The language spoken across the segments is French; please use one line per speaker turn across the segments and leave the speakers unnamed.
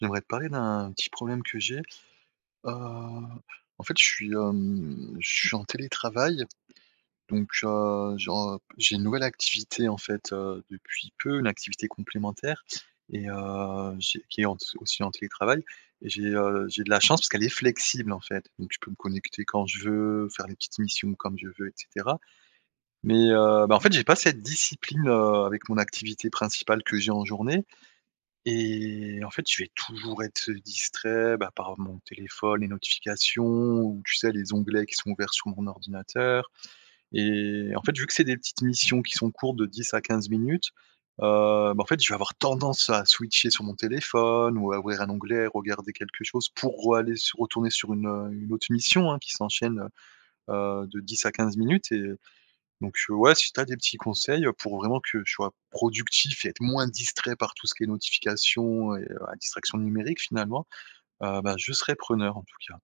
J'aimerais te parler d'un petit problème que j'ai. Heu, en fait, je suis, hem, je suis en télétravail, donc heu, je en j'ai une nouvelle activité, en fait, heu, depuis peu, une activité complémentaire et heu, j'ai qui est en si aussi en télétravail et j'ai, heu, j'ai de la chance parce qu'elle est flexible, en fait donc je peux me connecter quand je veux, faire les petites missions comme je veux et cetera mais, heu, bah, en fait, j'ai pas cette discipline, heu, avec mon activité principale que j'ai en journée et en fait, je vais toujours être distrait, bah, par mon téléphone, les notifications ou, tu sais, les onglets qui sont ouverts sur mon ordinateur et en fait, vu que c'est des petites missions qui sont courtes de 10 à 15 minutes, heu, ben, en fait, je vais avoir tendance à switcher sur mon téléphone ou à ouvrir un onglet et regarder quelque chose pour re-aller sur retourner sur une, heu, une autre mission, hein, qui s'enchaîne, heu heu, de 10 à 15 minutes et donc heu, ouais, si tu as des petits conseils pour vraiment que je sois productif et être moins distrait par tout ce qui est notifications et heu, la distraction numérique, finalement, heu, ben, je serai preneur, en tout cas.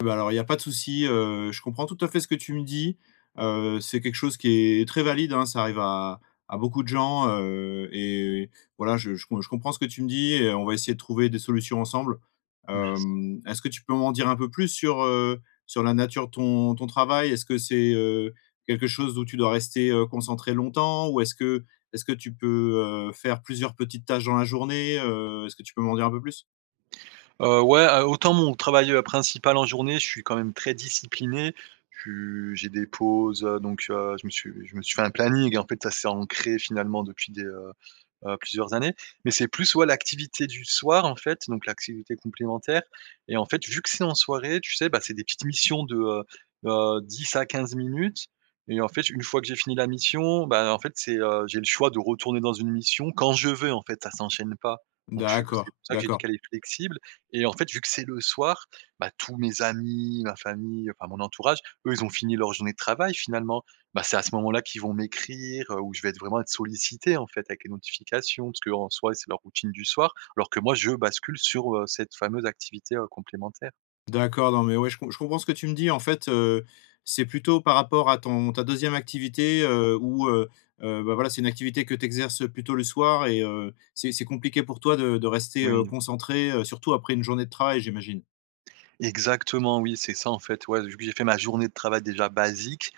Ben, alors, il y a pas de souci, heu, je comprends tout à fait ce que tu me dis, heu, c'est quelque chose qui est très valide, hein. Ça arrive à à beaucoup de gens, heu et voilà, je je com je comprends ce que tu me dis et on va essayer de trouver des solutions ensemble.
Merci.
Hem, est-ce que tu peux m'en dire un peu plus sur, heu, sur la nature de ton ton travail? Est-ce que c'est, heu, quelque chose où tu dois rester, heu, concentré longtemps ou est-ce que est-ce que tu peux, heu, faire plusieurs petites tâches dans la journée? Heu, est-ce que tu peux m'en dire un peu plus?
Heu, ouais, heu, autant mon travail, heu, principal en journée, je suis quand même très discipliné, tu j'ai des pauses, heu, donc heu, je me suis je me suis fait un planning, en fait, ça c'est ancré, finalement, depuis des, heu heu, plusieurs années mais c'est plus ouais, l'activité du soir, en fait, donc l'activité complémentaire et en fait, vu que c'est en soirée, tu sais, bah, c'est des petites missions de, heu heu, 10 à 15 minutes et en fait, une fois que j'ai fini la mission, ben, en fait, c'est, heu, j'ai le choix de retourner dans une mission quand je veux, en fait. Ça s'enchaîne pas, donc je suis c'est
D'accord,
pour ça que j'ai dit
d'accord.
qu'elle est flexible et en fait, vu que c'est le soir, bah, tous mes amis, ma famille, enfin, mon entourage, eux, ils ont fini leur journée de travail, finalement. Bah, c'est à ce moment-là qu'ils vont m'écrire, heu, où je vais être vraiment être sollicité, en fait, avec les notifications parce qu'en soi, c'est leur routine du soir alors que, moi, je bascule sur, heu, cette fameuse activité, heu, complémentaire.
D'accord, non, mais ouais, je com je comprends ce que tu me dis. En fait, heu, c'est plutôt par rapport à ton ta 2e activité, heu, où, heu heu, bah, voilà, c'est une activité que tu exerces plutôt le soir et heu, c'est c'est compliqué pour toi de de rester, heu,
Oui.
concentré, heu, surtout après une journée de travail, j'imagine?
Exactement, oui, c'est ça, en fait, ouais, vu que j'ai fait ma journée de travail, déjà, basique,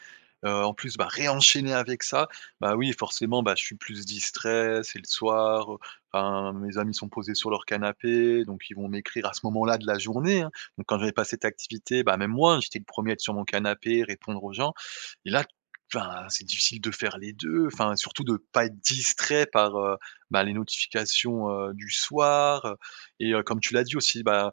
heu, en plus, bah, ré-enchaîner avec ça, bah, oui, forcément, bah, je suis plus distrait, c'est le soir, heu, enfin, mes amis sont posés sur leur canapé, donc ils vont m'écrire à ce moment-là de la journée, hein. Donc quand j'avais pas cette activité, bah, même moi, j'étais le 1er à être sur mon canapé, répondre aux gens et là, enfin, c'est difficile de faire les 2, enfin, surtout de pas être distrait par, heu, bah, les notifications, heu, du soir, heu et heu, comme tu l'as dit aussi, ben,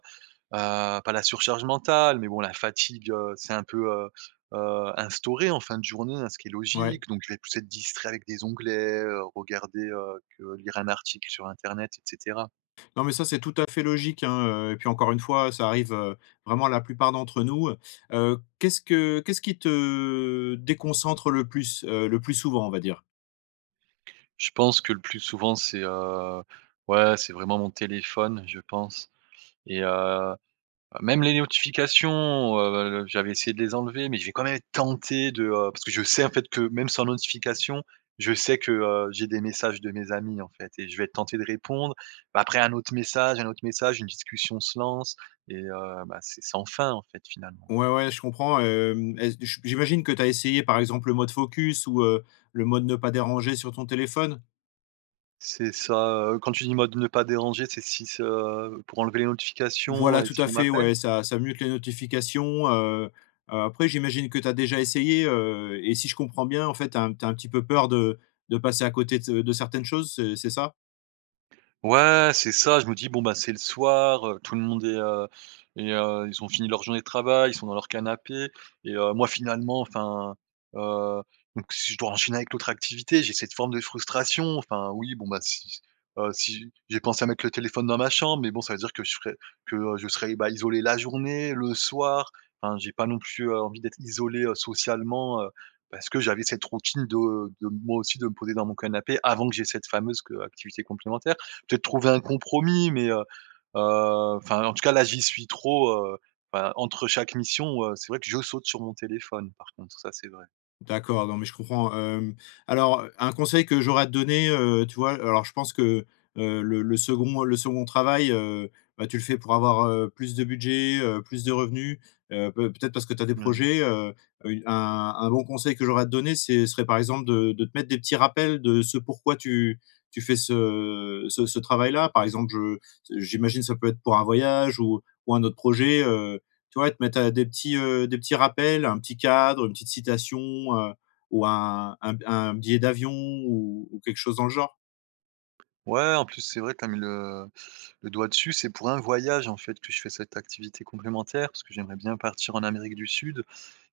heu, pas la surcharge mentale mais bon la fatigue, heu, s'est un peu, heu heu, instaurée en fin de journée, hein, ce qui est
Ouais.
logique, donc je vais plus être distrait avec des onglets, heu, regarder, heu, que lire un article sur internet et cetera.
Non, mais ça, c'est tout à fait logique, hein, heu et puis encore une fois, ça arrive, heu, vraiment, à la plupart d'entre nous, heu heu qu'est-ce que qu'est-ce qui te déconcentre le plus, heu, le plus souvent, on va dire?
Je pense que, le plus souvent, c'est, heu, ouais, c'est vraiment mon téléphone, je pense et heu, même les notifications, heu, j'avais essayé de les enlever mais je vais quand même être tenté de, heu, parce que je sais, en fait, que même sans notifications, je sais que, heu, j'ai des messages de mes amis, en fait et je vais être tenté de répondre, bah, après un autre message, un autre message, une discussion se lance et heu, bah, c'est sans fin, en fait, finalement.
Ouais, ouais, je comprends, hem, est-ce j j j'imagine que tu as essayé, par exemple, le mode: «Focus», ou heu, le mode: «Ne pas déranger», sur ton téléphone?
C'est ça, heu, quand tu dis mode «Ne pas déranger», c'est si ce heu, pour enlever les notifications
Voilà,
et
tout
si
à
on
fait,
m'appelle?
ouais, ça ça mute que les notifications, heu heu, après j'imagine que tu as déjà essayé, heu et si je comprends bien, en fait, tu as tu as un petit peu peur de de passer à côté de s heu, de certaines choses, c'est c'est ça?
Ouais, c'est ça, je me dis: «Bon, bah, c'est le soir, heu, tout le monde est, heu, est heu, ils ont fini leur journée de travail, ils sont dans leur canapé» et heu, moi, finalement, enfin, heu, donc si je dois enchaîner avec l'autre activité, j'ai cette forme de frustration, enfin, oui, bon, bah, si si heu, si j'ai pensé à mettre le téléphone dans ma chambre mais bon, ça veut dire que je serais que je serais, heu, bah, isolé la journée, le soir. Enfin, j'ai pas non plus, heu, envie d'être isolé, heu, socialement, heu, parce que j'avais cette routine de de moi aussi, de me poser dans mon canapé avant que j'ai cette fameuse q heu, activité complémentaire, peut-être trouver un compromis, mais heu heu, enfin, en tout cas, là, j'y suis trop, heu, bah, entre chaque mission, heu, c'est vrai que je saute sur mon téléphone, par contre, ça, c'est vrai.
D'accord, non, mais je comprends. Hem, alors un conseil que j'aurais à te donner, heu, tu vois? Alors, je pense que, heu, le le 2d le 2d travail, heu, bah, tu le fais pour avoir, heu, plus de budget, heu, plus de revenu, heu, peut peut-être parce que tu as des
N oui.
projets, heu, un un bon conseil que j'aurais te donner, c'est serait, par exemple, de de te mettre des petits rappels de ce pourquoi tu tu fais ce, heu, ce ce travail-là. Par exemple, je j'imagine, ça peut être pour un voyage ou ou un autre projet, heu, tu vois, te mettre des petits, heu, des petits rappels, un petit cadre, une petite citation, heu, ou un un b un billet d'avion ou ou quelque chose dans le genre.
Ouais, en plus, c'est vrai, tu as mis le le doigt dessus. C'est pour un voyage, en fait, que je fais cette activité complémentaire, parce que j'aimerais bien partir en Amérique du Sud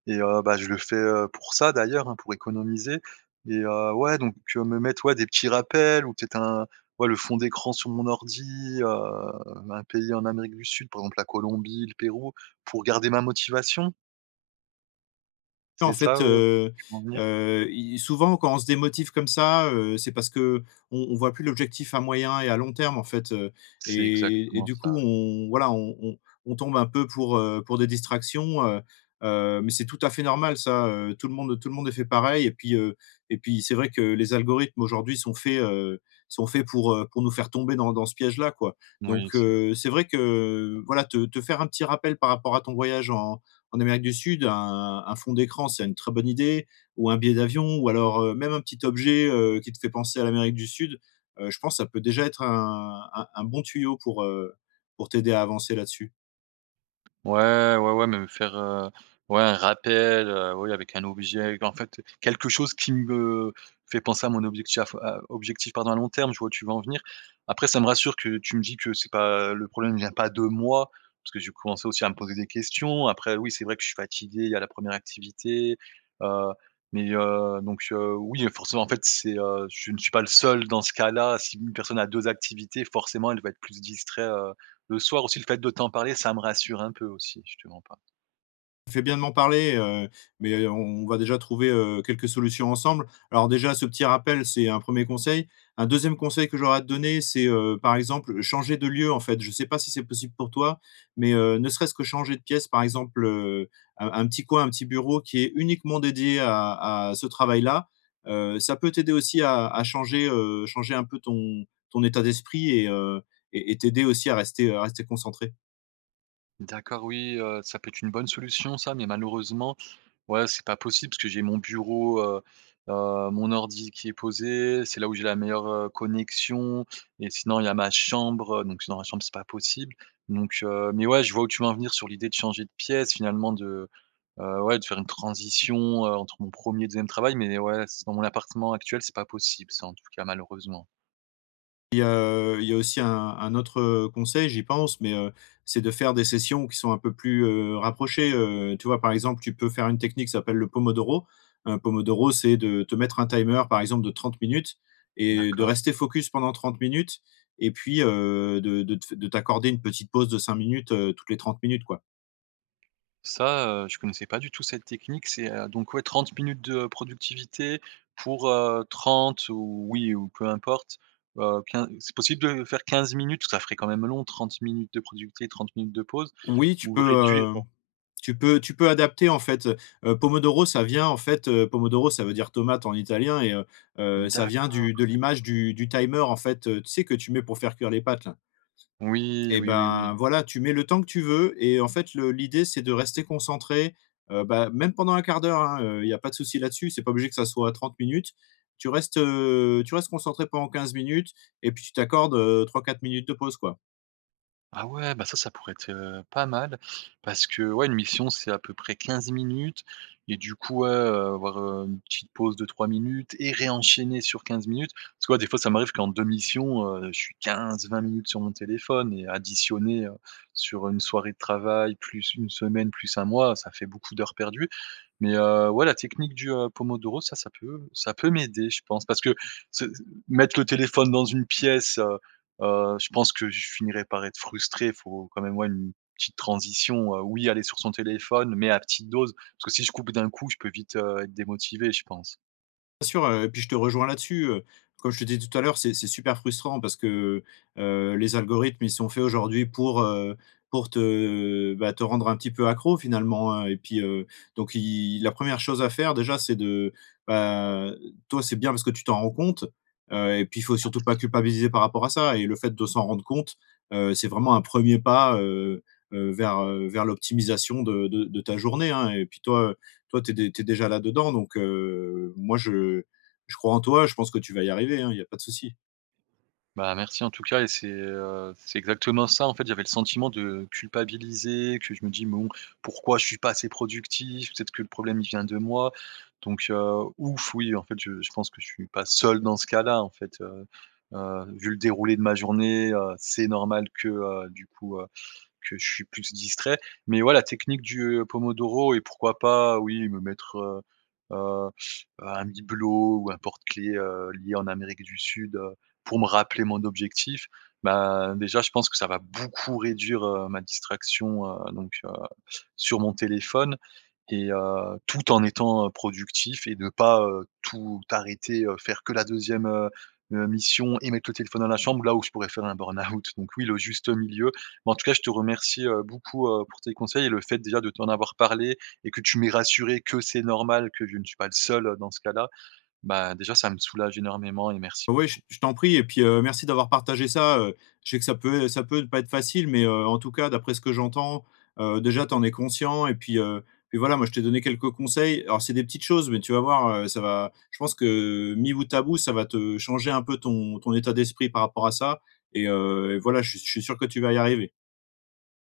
et heu, bah, je le fais, heu, pour ça d'ailleurs, hein, pour économiser et heu, ouais, donc me mettre, ouais, des petits rappels ou peut-être un ouais, le fond d'écran sur mon ordi, heu, un pays en Amérique du Sud, par exemple, la Colombie, le Pérou pour garder ma motivation?
Et en
C'est ça,
fait,
heu, où
heu
tu veux en venir?
heu et souvent, quand on se démotive comme ça, heu, c'est parce qu'on on voit plus l'objectif à moyen et à long terme, en fait, heu
C'est
et et
exactement
du
ça,
coup,
ouais.
on voilà, on on on tombe un peu pour, heu, pour des distractions, heu heu, mais c'est tout à fait normal, ça. Heu, tout le monde tout le monde est fait pareil et puis, heu et puis c'est vrai que les algorithmes aujourd'hui sont faits, heu, sont faits pour, heu, pour nous faire tomber dans dans ce piège-là, quoi.
Oui,
Donc
c'est vrai.
heu, c'est vrai que, heu, voilà, te te faire un petit rappel par rapport à ton voyage en en Amérique du Sud, un un fond d'écran, c'est une très bonne idée ou un billet d'avion ou alors, heu, même un petit objet, heu, qui te fait penser à l'Amérique du Sud, heu, je pense que ça peut déjà être un un un bon tuyau pour, heu, pour t'aider à avancer là-dessus.
Ouais, ouais, ouais, même faire, heu, ouais un rappel, heu, oui avec un objet qu'en fait, quelque chose qui me fait penser à mon objecti à f à objectif, pardon, à long terme, tu vois où tu veux en venir. Après ça me rassure que tu me dis que c'est pas heu, le problème vient pas de moi, parce que j'ai commencé aussi à me poser des questions. Après, oui, c'est vrai que je suis fatigué. Il y a la 1re activité, heu, mais, heu, donc, heu, oui et forcément en fait c'est, heu, je ne suis pas le seul dans ce cas-là. Si une personne a 2 activités forcément elle va être plus distrait, heu, le soir. Aussi le fait de t'en parler ça me rassure un peu aussi je te mens pas.
Tu fais bien de m'en parler, heu, mais, heu, on on va déjà trouver, heu, quelques solutions ensemble. Alors déjà, ce petit rappel c'est un 1er conseil. Un 2e conseil que j'aurais à te donner c'est, heu, par exemple, changer de lieu en fait. Je sais pas si c'est possible pour toi, mais, heu, ne serait-ce que changer de pièce par exemple, heu, un un petit coin, un petit bureau qui est uniquement dédié à à ce travail-là, heu, ça peut t'aider aussi à à changer, heu, changer un peu ton ton état d'esprit et heu, et et t'aider aussi à rester, heu, à rester concentré.
D'accord. Oui, heu, ça peut être une bonne solution ça mais malheureusement, ouais c'est pas possible parce que j'ai mon bureau, heu heu, mon ordi qui est posé. C'est là où j'ai la meilleure, heu, connexion et sinon il y a ma chambre. Heu, donc et dans ma chambre c'est pas possible, donc, heu mais ouais je vois où tu veux en venir sur l'idée de changer de pièce finalement de, heu, ouais de faire une transition, heu, entre mon 1er et 2e travail, mais ouais, c dans mon appartement actuel c'est pas possible ça en tout cas, malheureusement.
Et heu, il y a aussi un un autre, heu, conseil, j'y pense mais, heu, c'est de faire des sessions qui sont un peu plus, heu, rapprochées, heu, tu vois par exemple, tu peux faire une technique qui s'appelle le pomodoro. Heu, pomodoro, c'est de te mettre un timer, par exemple de 30 minutes et de
D'accord.
rester focus pendant 30 minutes et puis, heu, de de te f de t'accorder une petite pause de 5 minutes, heu, toutes les 30 minutes, quoi.
Ça, heu, je connaissais pas du tout cette technique, c'est heu, donc ouais 30 minutes de productivité pour, heu, 30 ou oui ou peu importe. Heu, 15 c'est possible de faire 15 minutes? Ça ferait quand même long 30 minutes de productivité, 30 minutes de pause,
Oui tu
ou le réduire
peux,
bon
hem, tu peux tu peux adapter en fait, heu. Heu, pomodoro ça vient en fait heu, pomodoro ça veut dire tomate en italien et heu heu, ça
D'accord,
vient du de
d'accord.
l'image du du timer en fait, heu, tu sais que tu mets pour faire cuire les pâtes là?
Oui.
Et
Oui, oui, oui.
ben voilà, tu mets le temps que tu veux, et en fait le l'idée c'est de rester concentré, heu, bah, même pendant 1/4 d'heure, hein, heu, il y a pas de souci là-dessus. C'est pas obligé que ça soit 30 minutes. Tu restes, heu, tu restes concentré pendant 15 minutes et puis tu t'accordes, heu, 3-4 minutes de pause, quoi.
Ah ouais, bah, ça, ça pourrait être, heu, pas mal parce que, ouais, une mission c'est à peu près 15 minutes et du coup, ouais, heu, avoir, heu, une petite pause de 3 minutes et ré-enchaîner sur 15 minutes. Parce que, ouais, des fois ça m'arrive qu'en 2 missions, heu, je suis 15-20 minutes sur mon téléphone et additionné, heu, sur 1 soirée de travail, plus 1 semaine, plus 1 mois, ça fait beaucoup d'heures perdues. Mais, heu, ouais, la technique du, heu, pomodoro ça, ça peut ça peut m'aider je pense, parce que se s mettre le téléphone dans une pièce, heu heu, je pense que je finirai par être frustré. Il faut quand même, ouais, une petite transition, heu, oui aller sur son téléphone mais à petite dose, parce que si je coupe d'un coup, je peux vite, heu, être démotivé je pense.
Bien sûr, heu, puis je te rejoins là-dessus, heu, comme je te disais tout à l'heure, c'est c'est super frustrant parce que, heu heu, les algorithmes, ils sont faits aujourd'hui pour, heu, pour te, heu bah, te rendre un petit peu accro finalement hein et puis, heu, donc il la 1re chose à faire déjà, c'est de, bah, heu, toi c'est bien parce que tu t'en rends compte. Heu et puis il faut surtout pas
Ah.
culpabiliser par rapport à ça et le fait de s'en rendre compte, heu, c'est vraiment un 1er pas, heu heu, vers, heu, vers l'optimisation de de de ta journée hein et puis toi, heu, toi tu es dé tu es déjà là-dedans, donc, heu, moi je je crois en toi. Je pense que tu vas y arriver hein, il y a pas de souci.
Bah, merci, en tout cas et c'est, heu, c'est exactement ça. En fait, j'avais le sentiment de culpabiliser, que je me dis: «Bon, pourquoi je suis pas assez productif, peut-être que le problème, il vient de moi?», donc heu, ouf, oui, en fait, je je pense que je suis pas seul dans ce cas-là, en fait, heu heu, vu le déroulé de ma journée, heu, c'est normal que, heu, du coup, heu, que je suis plus distrait mais ouais, la technique du pomodoro et pourquoi pas, oui, me mettre, heu heu, un bibelot ou un porte-clé, heu, lié en Amérique du Sud, heu, pour me rappeler mon objectif, ben, déjà, je pense que ça va beaucoup réduire, heu, ma distraction, heu donc heu, sur mon téléphone et heu, tout en étant productif et de pas, heu, tout arrêter, heu, faire que la 2e, heu heu, mission et mettre le téléphone dans la chambre, là, où je pourrais faire un burn-out, donc oui, le juste milieu. Bah en tout cas, je te remercie, heu, beaucoup, heu, pour tes conseils et le fait déjà de t'en avoir parlé et que tu m'es rassuré que c'est normal que je ne suis pas le seul, heu, dans ce cas-là, bah, déjà, ça me soulage énormément et merci
Ouais, j
beaucoup.
je t'en prie et puis, heu, merci d'avoir partagé ça, heu, je sais que ça peut ça peut ne pas être facile, mais heu, en tout cas, d'après ce que j'entends, heu, déjà, tu en es conscient et puis, heu puis voilà. Moi, je t'ai donné quelques conseils. Alors c'est des petites choses mais tu vas voir, heu, ça va je pense que mis bout à bout, ça va te changer un peu ton ton état d'esprit par rapport à ça et heu et voilà. Je suis je suis sûr que tu vas y arriver.